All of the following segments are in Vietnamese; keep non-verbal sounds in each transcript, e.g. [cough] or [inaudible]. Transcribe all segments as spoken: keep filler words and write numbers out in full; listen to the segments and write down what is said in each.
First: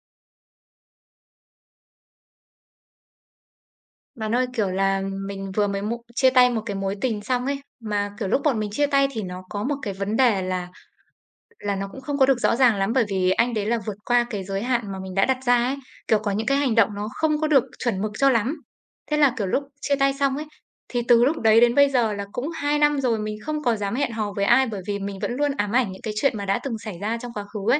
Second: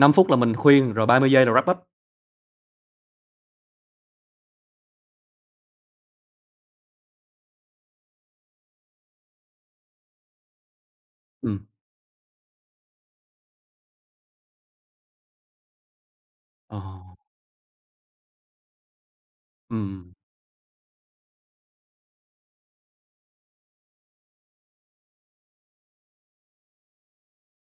năm phút là mình khuyên, rồi ba mươi giây là wrap up. Bạn ơi, kiểu là, mình vừa mới mu chia tay một cái mối tình xong ấy, mà, kiểu, lúc bọn mình chia tay thì nó có một cái vấn đề là Ừm, là nó cũng không có được rõ ràng lắm, bởi vì anh đấy là vượt qua cái giới hạn mà mình đã đặt ra ấy, kiểu, có những cái hành ờ, động nó không có được chuẩn mực cho lắm. Thế là, kiểu, lúc chia ừm, tay xong ấy, thì từ lúc đấy đến bây giờ là cũng hai năm rồi mình không có dám hẹn hò với ai, bởi vì mình vẫn luôn ám ảnh những cái chuyện mà đã từng xảy ra trong quá khứ ấy.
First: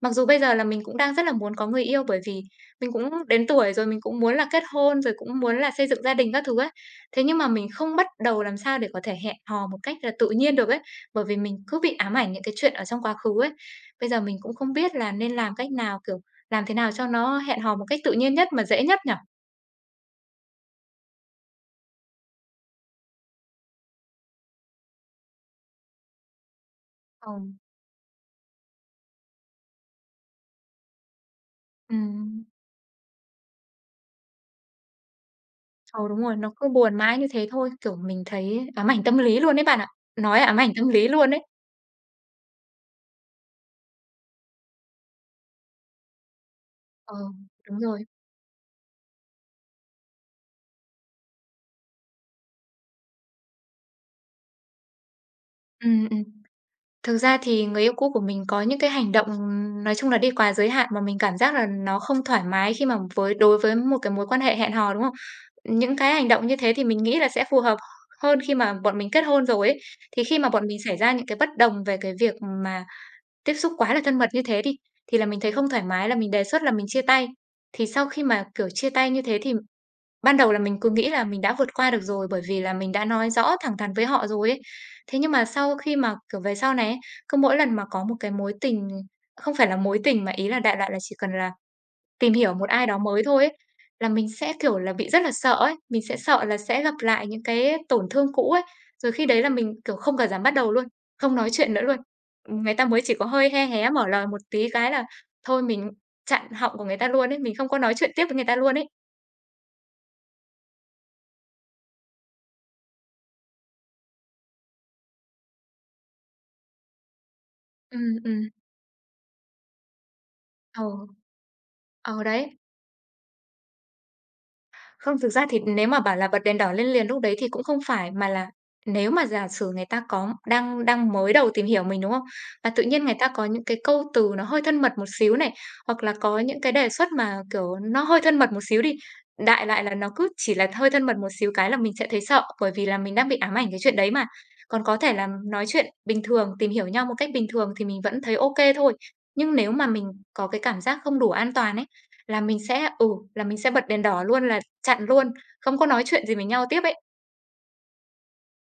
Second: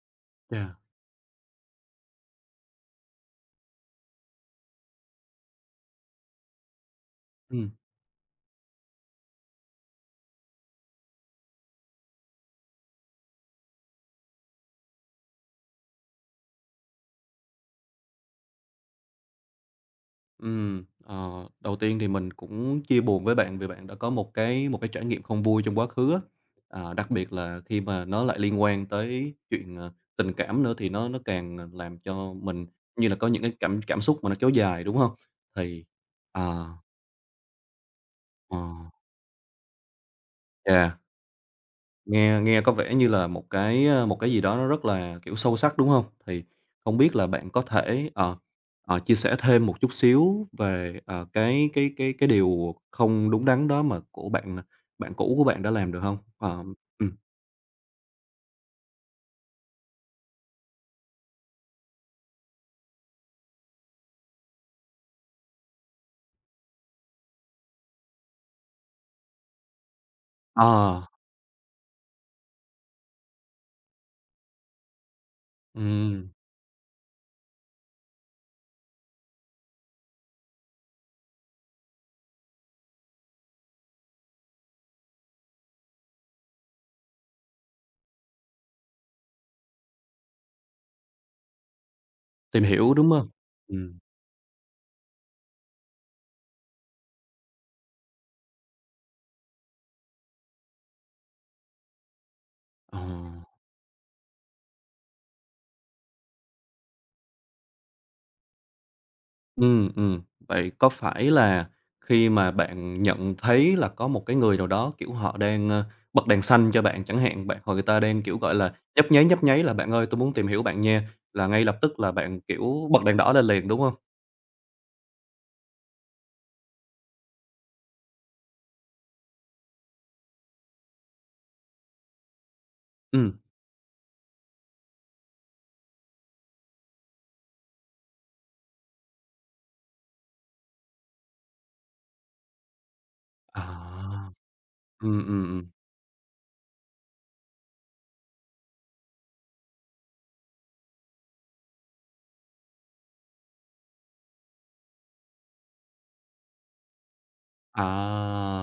Mặc dù bây giờ là yeah, mình cũng đang rất là muốn có người yêu, bởi vì mình cũng đến tuổi rồi, mình cũng muốn là kết hôn, rồi cũng muốn là xây dựng gia đình các thứ ấy. Thế nhưng mà mình ừm, không bắt đầu làm sao để có thể hẹn hò một cách là tự nhiên được ấy. Bởi vì mình cứ bị ám ảnh những cái chuyện ở trong quá khứ ấy. Bây giờ mình cũng không biết là nên làm cách nào, kiểu, làm thế nào cho nó hẹn hò một cách tự nhiên nhất mà dễ nhất nhở? ừm. Ờ, đầu tiên thì mình cũng chia buồn với bạn vì bạn đã có một cái một cái trải nghiệm không vui trong quá khứ á. À, đặc Ừ. biệt là khi mà nó lại liên quan tới chuyện, ờ, tình cảm nữa thì nó nó càng, ờ, làm cho Ừm, mình như là có những cái cảm cảm xúc mà nó kéo dài, đúng không? Thì ừ, đúng rồi, à, nó cứ buồn mãi như thế thôi, kiểu, mình ờ, thấy ám ảnh tâm lý luôn đấy bạn ạ. Nói là ám ảnh tâm yeah. lý luôn đấy. Nghe nghe có vẻ như là một cái, ơ, một cái gì đó nó rất là, kiểu, sâu sắc, đúng không? Thì không biết Ờ, là bạn có đúng rồi. thể, ờ, ờ, chia sẻ thêm một chút xíu về, ờ, cái cái cái cái điều không đúng đắn đó mà của bạn bạn cũ của bạn đã Ừ, làm được ừ. không? Ờ, ừm, Thực ra thì người yêu cũ của mình có những cái hành động, nói chung là đi quá giới hạn mà mình cảm giác là nó không thoải mái khi mà với đối với một cái mối quan hệ hẹn hò, đúng không? Những cái hành động như thế thì mình nghĩ là sẽ phù hợp hơn khi mà bọn mình kết hôn rồi ấy. Thì khi mà bọn mình xảy ờ, ra những cái bất đồng về cái việc mà tiếp xúc quá là thân mật như thế đi, thì là mình thấy không thoải mái là ừm, mình đề xuất là mình chia tay. Thì sau khi mà, kiểu, chia tay như thế thì ban đầu là mình cứ nghĩ là mình đã vượt qua được rồi, bởi vì là mình đã nói rõ thẳng thắn với họ rồi ấy. Thế nhưng mà sau khi mà, kiểu, về sau này ấy, cứ mỗi lần mà có một cái mối tình, không phải là mối tình mà ý là đại loại là chỉ cần là tìm hiểu tìm một ai hiểu, đó đúng mới không? thôi ấy, Ừm, là mình sẽ, kiểu là, bị rất là sợ ấy. Mình sẽ sợ là sẽ gặp lại những cái tổn thương cũ ấy, rồi khi đấy là mình, kiểu, không cả dám bắt đầu luôn, không nói chuyện nữa luôn. Người ta ờ. mới chỉ có hơi he hé mở lời một tí cái là thôi mình chặn họng của người ta luôn ấy, mình không có nói chuyện tiếp với người ta luôn ấy. Ừm, ừ Vậy có phải là khi mà bạn nhận thấy là có một cái người nào đó, kiểu, họ đang, ơ, bật đèn xanh cho bạn chẳng hạn, bạn hoặc người ta Ừm, đang, kiểu, ừm, gọi là, nhấp nháy, nhấp nháy là "Bạn ơi, tôi muốn tìm hiểu bạn ừ. nha", là ngay lập tức là Ờ, bạn, đấy. kiểu, bật đèn đỏ lên liền, đúng không? Không, thực ra thì nếu mà bảo là bật đèn đỏ lên liền lúc đấy thì cũng không phải, mà là nếu mà giả sử người ta có đang đang mới đầu tìm hiểu mình, đúng không? Mà tự nhiên người ta ừ có những cái câu từ nó hơi thân mật một xíu này, hoặc là có những cái đề xuất mà, kiểu, nó hơi thân mật một xíu đi, đại lại là nó cứ chỉ là hơi thân mật một xíu cái là mình sẽ thấy sợ, bởi vì là mình đang bị ám ảnh cái chuyện đấy mà. à, Còn có ừ thể là ừm, nói ừm. chuyện bình thường, tìm hiểu nhau một cách bình thường thì mình vẫn thấy ok thôi. Nhưng nếu mà mình có cái cảm giác không đủ an toàn ấy, là mình sẽ ừ, là mình sẽ bật đèn đỏ luôn, là chặn luôn, không có nói chuyện gì với nhau tiếp ấy. À,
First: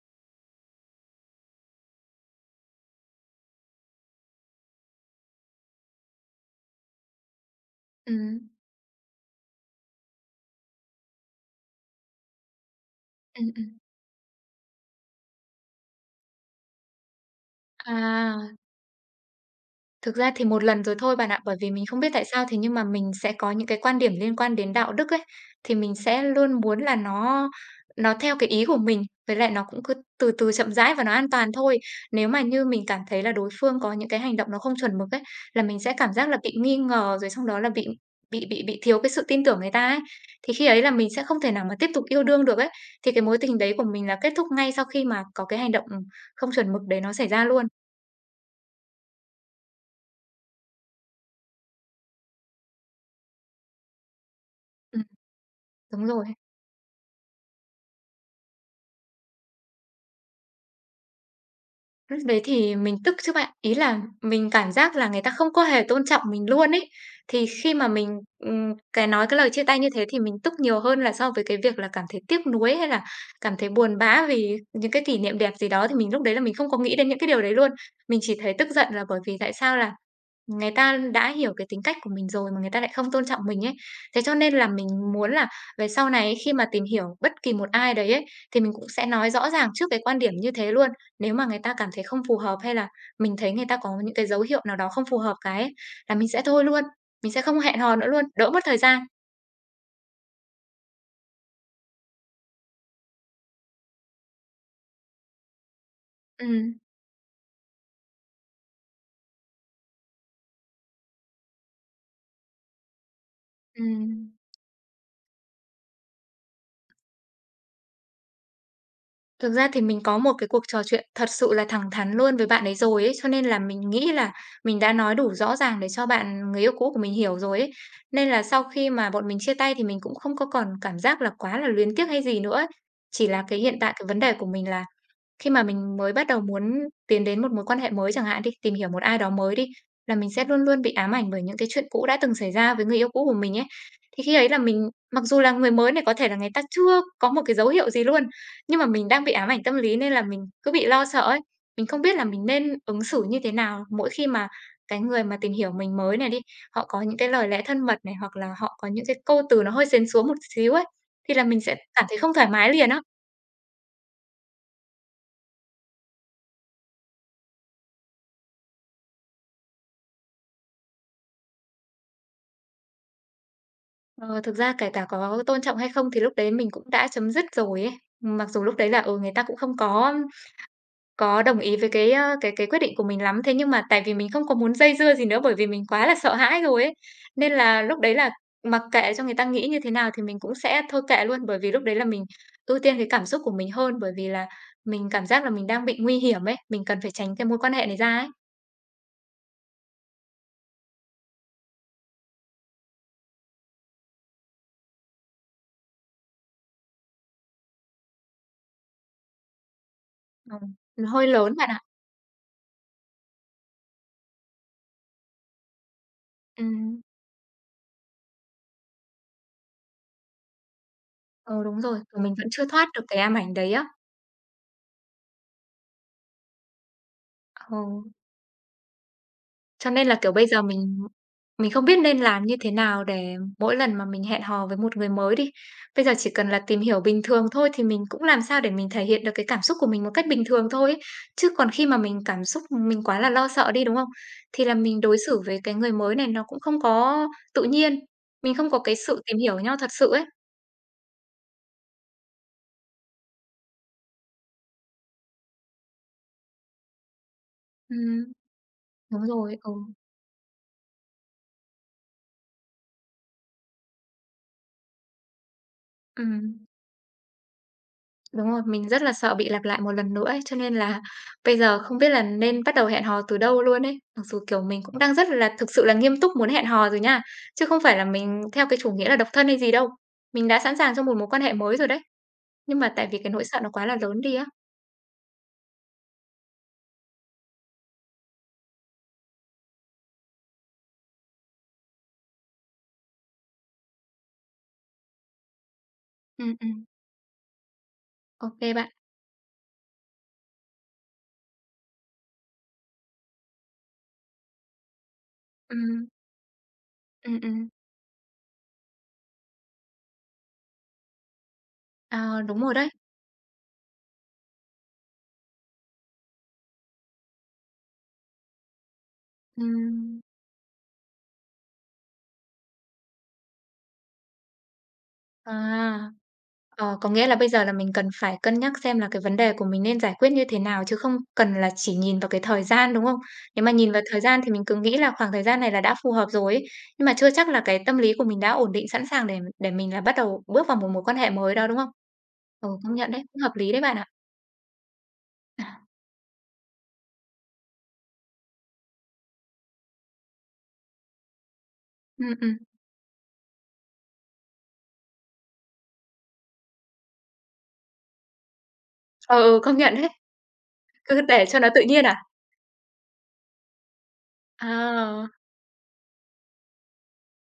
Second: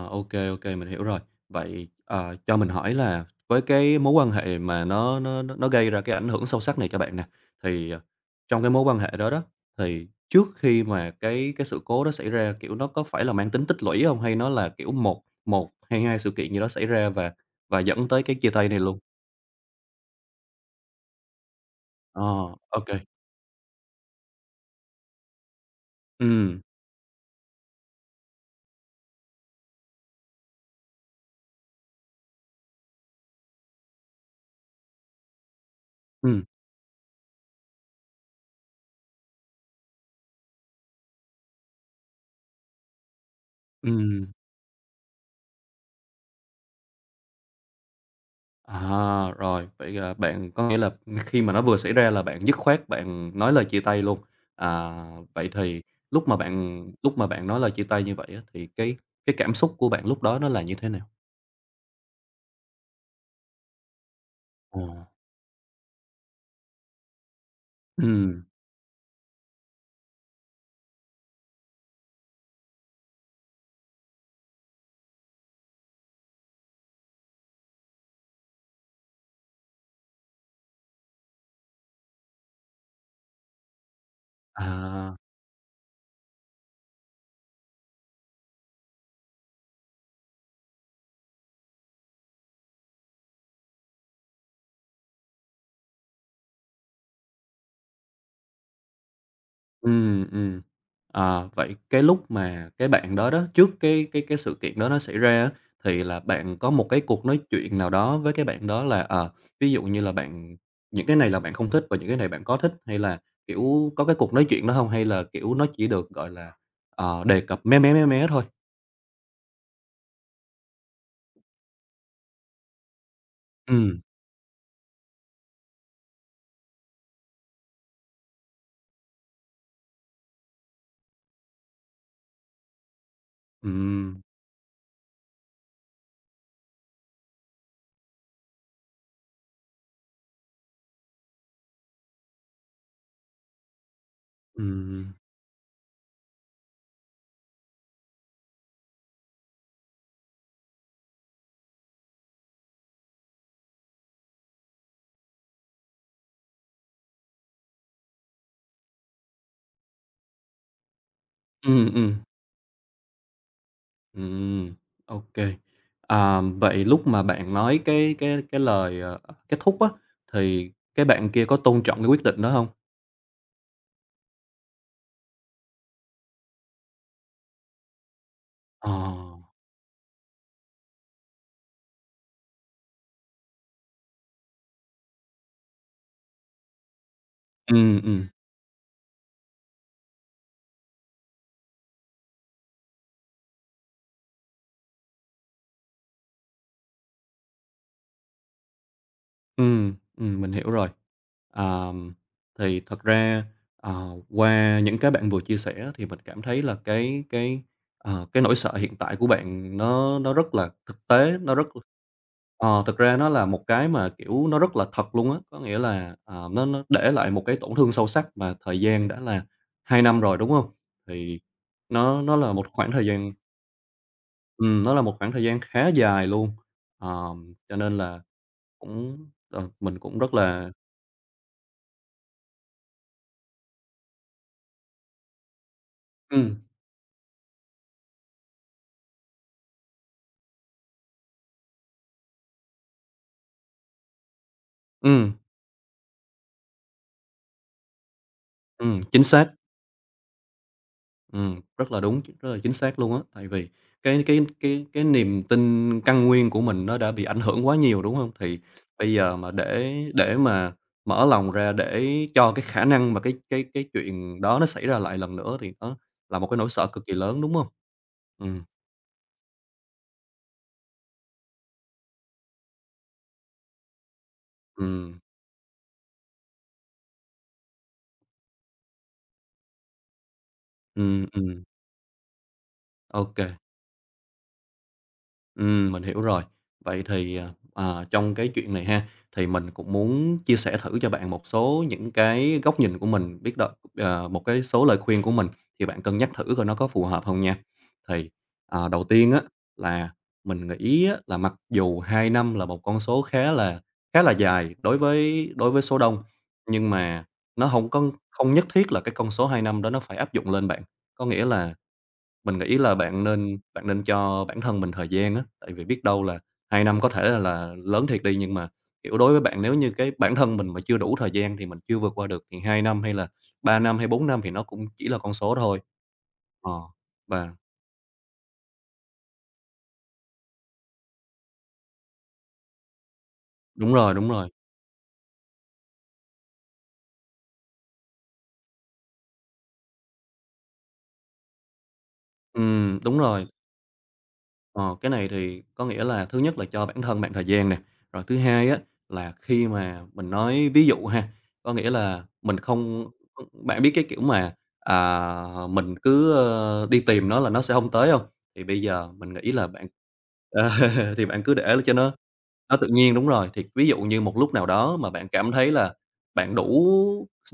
ok, ok, mình hiểu rồi. Vậy, ờ, cho mình hỏi là với cái mối quan hệ mà nó nó nó nó gây ra cái ảnh hưởng sâu sắc này cho bạn nè, thì, ờ, Ừm, trong cái mối quan hệ đó đó, thì trước khi mà cái cái sự cố đó xảy ra, kiểu, nó có phải là ừm, mang tính ừm. tích lũy không? Hay nó là, kiểu, một một hay hai sự kiện gì đó xảy ra và và dẫn tới cái chia À. tay này luôn? Thực ra thì một lần rồi thôi bạn ạ, bởi vì mình không biết Ờ, tại sao thế nhưng ô mà kê. mình sẽ có những cái quan điểm liên quan đến đạo đức ấy, thì mình sẽ luôn Ừm, muốn là nó nó theo cái ý của mình, với lại nó cũng cứ từ từ chậm rãi và nó an toàn thôi. Nếu mà như mình cảm thấy là đối phương có những cái hành động nó không chuẩn mực ấy, là mình sẽ cảm giác là ừm, bị nghi ngờ, rồi xong đó là bị bị bị bị thiếu cái sự tin tưởng người ta ấy. Thì khi ấy là mình sẽ không thể nào mà tiếp tục yêu đương được ấy, thì cái mối tình đấy của mình là kết thúc ngay sau khi mà có cái hành động không chuẩn mực đấy nó xảy ra luôn. À, rồi, vậy là bạn có nghĩa là khi mà nó vừa xảy ra là bạn dứt khoát bạn nói lời chia tay luôn. À, Ừm, vậy thì đúng rồi. lúc mà bạn lúc mà bạn nói lời chia tay như vậy á, thì cái cái cảm xúc của bạn lúc đó nó là như thế nào? Lúc đấy thì mình tức chứ bạn. Ý là mình cảm Ồ. giác là người ta không có hề tôn trọng mình luôn ấy. Thì khi mà mình, Ừm, ừm, cái nói cái lời chia tay như thế thì mình tức nhiều hơn là so với cái việc là cảm thấy tiếc nuối, hay là cảm thấy buồn bã vì những cái kỷ niệm đẹp gì đó, thì mình lúc đấy là mình không có nghĩ đến những cái điều đấy luôn. Mình chỉ thấy tức giận là bởi vì tại sao là người ta đã hiểu cái tính cách của mình rồi mà người ta lại không tôn trọng mình ấy. Thế cho nên là mình à. muốn là về sau này ấy, khi mà tìm hiểu bất kỳ một ai đấy ấy, thì mình cũng sẽ nói rõ ràng trước cái quan điểm như thế luôn. Nếu mà người ta cảm thấy không phù hợp hay là mình thấy người ta có những cái dấu hiệu nào đó không phù hợp cái ấy, là mình sẽ thôi luôn, mình sẽ không hẹn hò nữa luôn, đỡ mất thời gian. Ừm, ừm. Ờ, vậy cái lúc mà cái bạn đó đó, trước cái cái cái sự kiện đó nó xảy ra á, thì là bạn có Ừm, một cái cuộc nói chuyện nào đó với cái bạn đó là, ờ, ví dụ như là bạn những cái này là bạn không thích và những cái này bạn có thích, hay là, kiểu, có cái ừm. cuộc nói chuyện đó hông? Hay là, kiểu, nó chỉ được, gọi là, ờ, đề cập mé mé, mé mé thôi? Thực ra thì mình có một cái cuộc trò chuyện thật sự là thẳng thắn luôn với bạn ấy rồi ấy, cho nên là mình Ừm. nghĩ là mình đã nói đủ rõ ràng để cho bạn người yêu cũ của mình hiểu rồi ấy. Nên là sau khi mà bọn mình chia tay thì mình cũng không có còn cảm giác là quá là luyến tiếc hay gì nữa ấy. Chỉ là cái hiện tại cái vấn Ừm, đề của mình là khi mà mình mới bắt đầu muốn tiến đến một mối quan hệ mới chẳng hạn đi, tìm hiểu một ai đó mới đi, là mình sẽ luôn luôn bị ám ảnh bởi những cái chuyện cũ đã từng xảy ra với người yêu cũ của mình ấy. Thì khi ấy là mình, ừm, mặc dù là người mới này có thể là người ta chưa có một cái dấu hiệu gì luôn, nhưng mà mình đang bị ám ảnh tâm lý nên là mình cứ bị lo sợ ấy. Mình không biết là mình nên ứng xử như thế nào mỗi khi mà cái người mà tìm hiểu mình mới này đi, họ có những cái lời lẽ thân mật này, hoặc là họ có những cái câu từ nó hơi sến súa một xíu ấy, thì là mình sẽ ừm, cảm ừm. thấy không thoải mái liền á. Ừm, OK. À, vậy lúc mà bạn nói cái cái cái lời, ờ, kết thúc á, thì cái bạn kia có tôn trọng cái quyết định đó không? Ờ, thực ra kể cả có tôn trọng hay không thì lúc đấy mình cũng đã chấm dứt rồi ấy. Mặc dù lúc Ờ, đấy là, ừ, người ta cũng không có có đồng ý với cái, ơ, cái cái quyết định của mình lắm, thế nhưng mà tại vì mình không có muốn dây dưa gì nữa bởi vì mình quá là sợ hãi rồi ấy, nên ừ. là lúc đấy ừm. là mặc kệ cho người ta nghĩ như thế nào thì mình cũng sẽ thôi kệ luôn. Bởi vì lúc đấy là mình ưu tiên cái cảm xúc của mình hơn, bởi vì là mình cảm giác là mình đang bị nguy hiểm ấy, mình cần phải tránh cái mối quan hệ này ra ấy. Ừm, ừm, mình hiểu rồi. Ờm, thì thật ra, ờ, qua những cái bạn vừa chia sẻ thì mình cảm thấy là cái cái, ờ, cái nỗi sợ hiện tại của bạn nó nó rất Ờ, là thực nó hơi tế, nó lớn rất bạn ạ. ờ, thực ra nó là một cái mà, kiểu, nó rất là thật luôn á. Có nghĩa là, ờ, nó nó Ừm, ừ. để lại một cái tổn thương sâu sắc mà thời gian đã là hai năm rồi, đúng không? Thì Ờ, đúng rồi, nó mình nó vẫn là chưa một thoát khoảng được thời cái gian ám ảnh đấy á. ừm, nó là một khoảng thời gian khá dài luôn. Ờm, cho nên Ừ. là cũng, ờ, Cho mình nên là, cũng kiểu, rất bây giờ là mình mình không biết nên làm như thế nào để mỗi lần mà mình hẹn hò với một người mới đi, bây giờ chỉ cần là Ừm, tìm hiểu bình thường thôi thì mình cũng làm sao để mình thể hiện được cái cảm xúc của mình một cách bình thường thôi ấy. Chứ còn khi mà mình cảm xúc mình quá là lo sợ đi, đúng không? Thì là mình đối ừm, xử với cái người mới này nó cũng không có tự nhiên, mình không có cái ừm, sự chính tìm xác, hiểu nhau thật sự ấy. ừm, rất là đúng, rất là chính xác luôn á. Tại vì cái cái cái cái niềm tin căn nguyên của mình nó đã bị ảnh hưởng quá nhiều, đúng hông? Ừm, Thì bây đúng giờ mà rồi, ừ, để để mà mở lòng ra để cho cái khả năng mà cái cái cái chuyện đó nó xảy ra lại lần nữa thì nó là một cái ừm. nỗi sợ cực kỳ lớn, đúng hông? Đúng rồi, Ừm, mình rất là sợ bị lặp lại một lần nữa ấy, cho nên là bây giờ không biết là nên bắt đầu hẹn hò từ đâu luôn ấy. Mặc dù, kiểu, mình cũng đang ừm, rất là thực sự là nghiêm túc muốn hẹn hò rồi nha, chứ không phải là mình theo cái chủ nghĩa là độc thân hay gì đâu. Mình đã sẵn sàng cho một ừm, mối quan hệ ừm, mới rồi đấy, nhưng mà tại vì ô cái nỗi kê. sợ nó quá là lớn đi á. Ừm, mình hiểu rồi. Vậy thì, à, à, trong cái chuyện này ha, thì mình cũng muốn chia sẻ thử cho bạn một số những cái góc nhìn của mình, biết đâu ờ, một cái số lời khuyên của mình thì bạn cân nhắc thử Ừm, coi nó ừm, có phù hợp không nha. Thì, ô ờ, bạn. đầu tiên á, là mình nghĩ á, là mặc dù hai năm là một con số khá là khá là dài đối với đối với số Ừm, đông, nhưng mà ừm, nó ừm, không có không nhất thiết là cái con số hai năm đó nó phải áp dụng lên bạn. Có nghĩa là ờ, mình đúng rồi nghĩ đấy. là bạn nên bạn nên cho bản thân mình thời gian á, tại vì biết đâu là hai năm có thể là là lớn thiệt đi, nhưng mà, kiểu, đối với bạn nếu như cái Ừm, bản thân mình mà chưa đủ thời gian thì mình chưa vượt qua được thì hai năm hay là ba năm hay bốn năm thì nó cũng chỉ là con số thôi. à. Ờ, Ờ, có nghĩa là bây và giờ là mình cần phải cân nhắc xem là cái vấn đề của mình nên giải quyết như thế nào chứ không cần là chỉ nhìn vào cái thời gian, đúng không? Nếu mà nhìn đúng vào rồi, thời đúng gian rồi. thì mình cứ nghĩ là khoảng thời gian này là đã phù hợp rồi ấy, nhưng mà chưa chắc là cái tâm lý của mình đã ổn định sẵn sàng để để mình là bắt đầu bước vào một mối quan hệ mới đó, đúng không? Ừ, công Ừm, nhận đúng đấy, cũng rồi. hợp lý đấy bạn ạ. Ờ, cái này thì có [laughs] nghĩa là thứ nhất là cho bản thân bạn thời gian nè, rồi thứ hai á là khi mà mình nói ví dụ ha, có nghĩa là Ừ ừ. mình không bạn biết cái kiểu mà, à, mình cứ, ơ, đi tìm nó là nó sẽ không tới không? Thì bây giờ mình Ờ nghĩ ừ, là công bạn [laughs] nhận đấy, cứ thì bạn để cứ cho nó để tự cho nhiên nó à? nó tự nhiên đúng rồi, thì ví dụ như một lúc nào đó mà bạn À, cảm thấy là bạn đủ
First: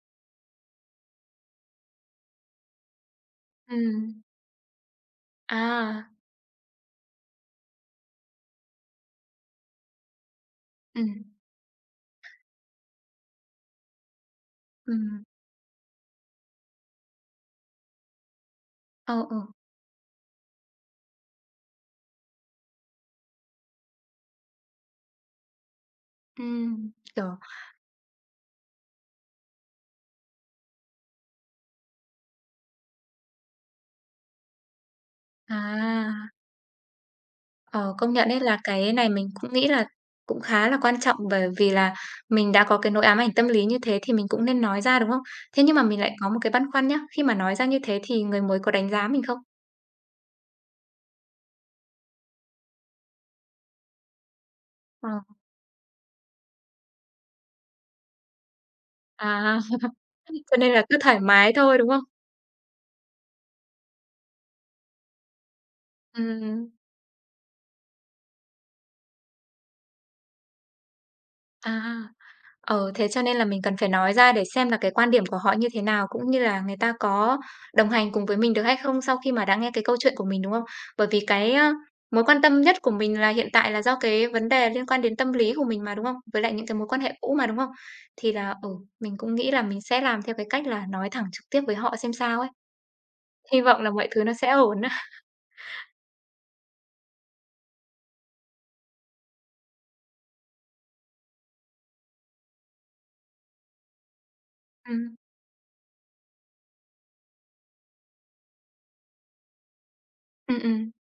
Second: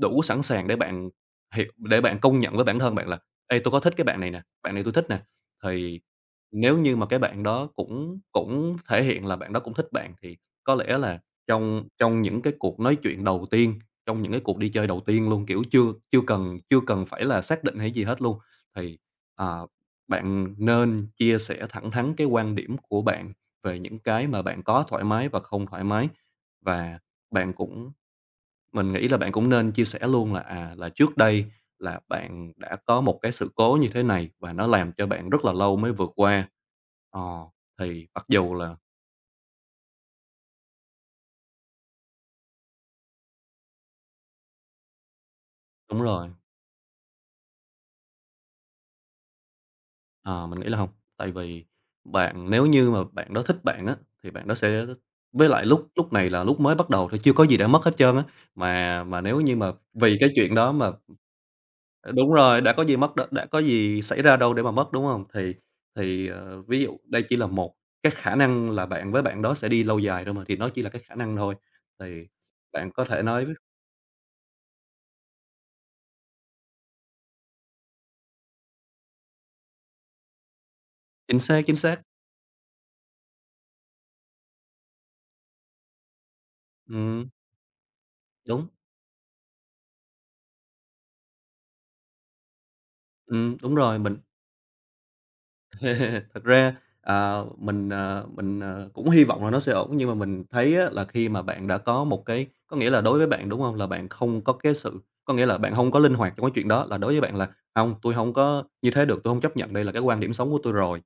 đủ sẵn sàng để bạn hiểu để bạn công nhận với bản thân bạn là "Ê, tôi có thích cái bạn ừm, này nè, bạn này tôi thích nè." Thì à, nếu như mà cái bạn đó cũng cũng thể hiện là bạn đó cũng thích bạn thì có lẽ ừ. là trong trong những cái cuộc nói chuyện đầu tiên, trong những cái cuộc đi chơi Ừ. đầu tiên luôn, kiểu, chưa chưa cần chưa cần phải là xác định hay gì hết luôn, thì, Ờ ừ, ờ, bạn nên chia sẻ thẳng thắn cái quan điểm của bạn về những cái mà bạn có thoải mái và không thoải mái. ừ, ừm, Và kiểu bạn cũng mình nghĩ là bạn cũng nên chia sẻ luôn là, à, là trước đây là bạn đã có một cái sự cố như thế này và nó làm cho bạn rất là lâu mới vượt à. qua. Ờ, Ờ, thì công mặc nhận ấy dù À. là là cái này mình cũng nghĩ là cũng khá là quan trọng bởi vì là mình đã có cái nỗi ám ảnh tâm lý như thế thì mình cũng nên nói ra, đúng không? Thế nhưng mà đúng mình lại rồi, có một cái băn khoăn nhá, khi mà nói ra như thế thì người mới có đánh giá mình không? ờ, mình nghĩ là không, tại vì bạn nếu như mà bạn đó thích bạn á, thì bạn đó sẽ Ờ. với lại lúc lúc này là lúc mới bắt đầu thì chưa có gì đã mất hết trơn á, mà mà nếu như À, mà [laughs] vì cái chuyện cho nên đó là mà cứ thoải mái thôi, đúng không? Ờ, đúng rồi, đã có gì mất đ đã có gì xảy ra đâu để mà mất, đúng hông? Thì thì, ờ, Ừm, ví dụ đây chỉ là một cái khả năng là bạn với bạn đó sẽ đi lâu dài thôi mà, thì nó chỉ là cái khả năng thôi. à. Thì bạn Ừ, có thế thể cho nên nói là với mình cần phải nói ra để xem là cái quan điểm của họ như thế nào, cũng như là người ta có đồng hành cùng với mình được hay không sau khi mà đã nghe cái câu chuyện của mình, đúng không? Bởi vì chính cái, xác, a, chính xác. mối quan tâm nhất của mình là hiện tại là do cái vấn đề liên quan đến tâm lý của mình mà, đúng không? Với lại những cái mối quan hệ Ừm, cũ mà, đúng không? Thì là, đúng, ừ, mình cũng nghĩ là mình sẽ làm theo cái cách là nói thẳng trực tiếp với họ xem sao ấy, ừm, hy đúng vọng là rồi, mọi mình thứ nó sẽ ổn á. [laughs] Thật ra, ờ, mình, ờ, mình, ờ, cũng hy vọng là nó sẽ ổn, nhưng mà mình thấy á là khi mà bạn đã có một cái có nghĩa là đối với bạn, đúng không? Là bạn không có cái sự Ừm, có nghĩa là bạn không có linh hoạt trong cái chuyện đó, là đối với bạn là không tôi không có như thế được, tôi không chấp nhận, đây là cái quan điểm sống của ừm, tôi ừm, rồi."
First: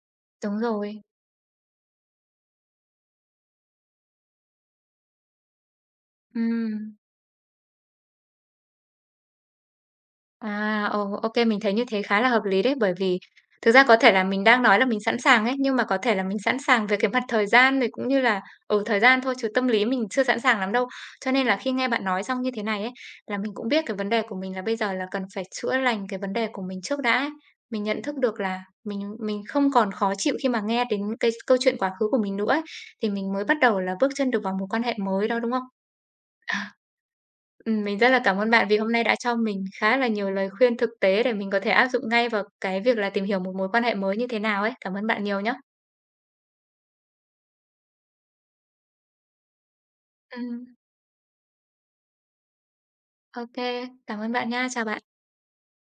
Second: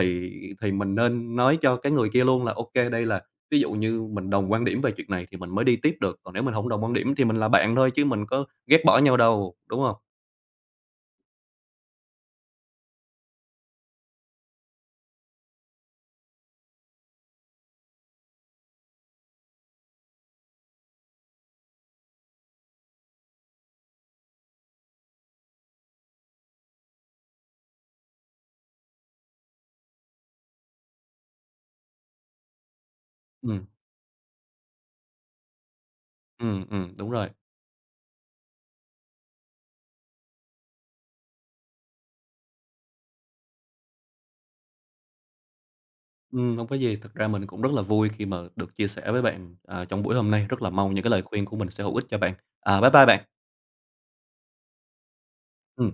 Thì đúng thì mình rồi, nên nói cho cái người kia luôn là ok đây là" ví dụ như mình đồng quan điểm về chuyện này thì mình mới đi tiếp được, còn nếu mình không đồng quan ừm. điểm thì mình là bạn thôi chứ mình có ghét bỏ nhau đâu, đúng không? À, ồ, ô mình thấy như thế khá là hợp lý đấy, bởi vì thực ra có thể là mình đang nói là mình sẵn sàng ấy, nhưng mà có thể là mình sẵn sàng về cái mặt thời gian rồi cũng như là ở thời gian thôi chứ tâm lý mình chưa sẵn sàng lắm đâu. Cho nên là khi nghe bạn nói xong như thế này ấy, là mình cũng biết cái vấn đề của mình là bây giờ là cần phải chữa lành cái vấn đề của mình trước đã ấy. Mình nhận thức được là mình mình không còn khó chịu khi mà nghe đến cái câu chuyện quá khứ của mình nữa ấy, thì mình mới bắt Ừm, đầu là bước chân được vào một quan hệ mới đó, đúng không? ừm, [laughs] ừm, đúng rồi. Ừm, mình rất là cảm ơn bạn vì hôm nay đã cho mình khá là nhiều lời khuyên thực tế để mình có thể áp dụng ngay vào cái việc là tìm hiểu một mối quan hệ mới như thế nào ấy. Cảm ơn bạn nhiều nhá. Ừm, hông có gì. Thực ra mình cũng rất là vui khi mà được chia sẻ với bạn, à, trong buổi hôm nay. Rất Ừm, là mong những cái lời khuyên của mình sẽ hữu ích cho bạn. À, bye bye bạn. ô cảm ơn bạn nha. Chào bạn. Ừm.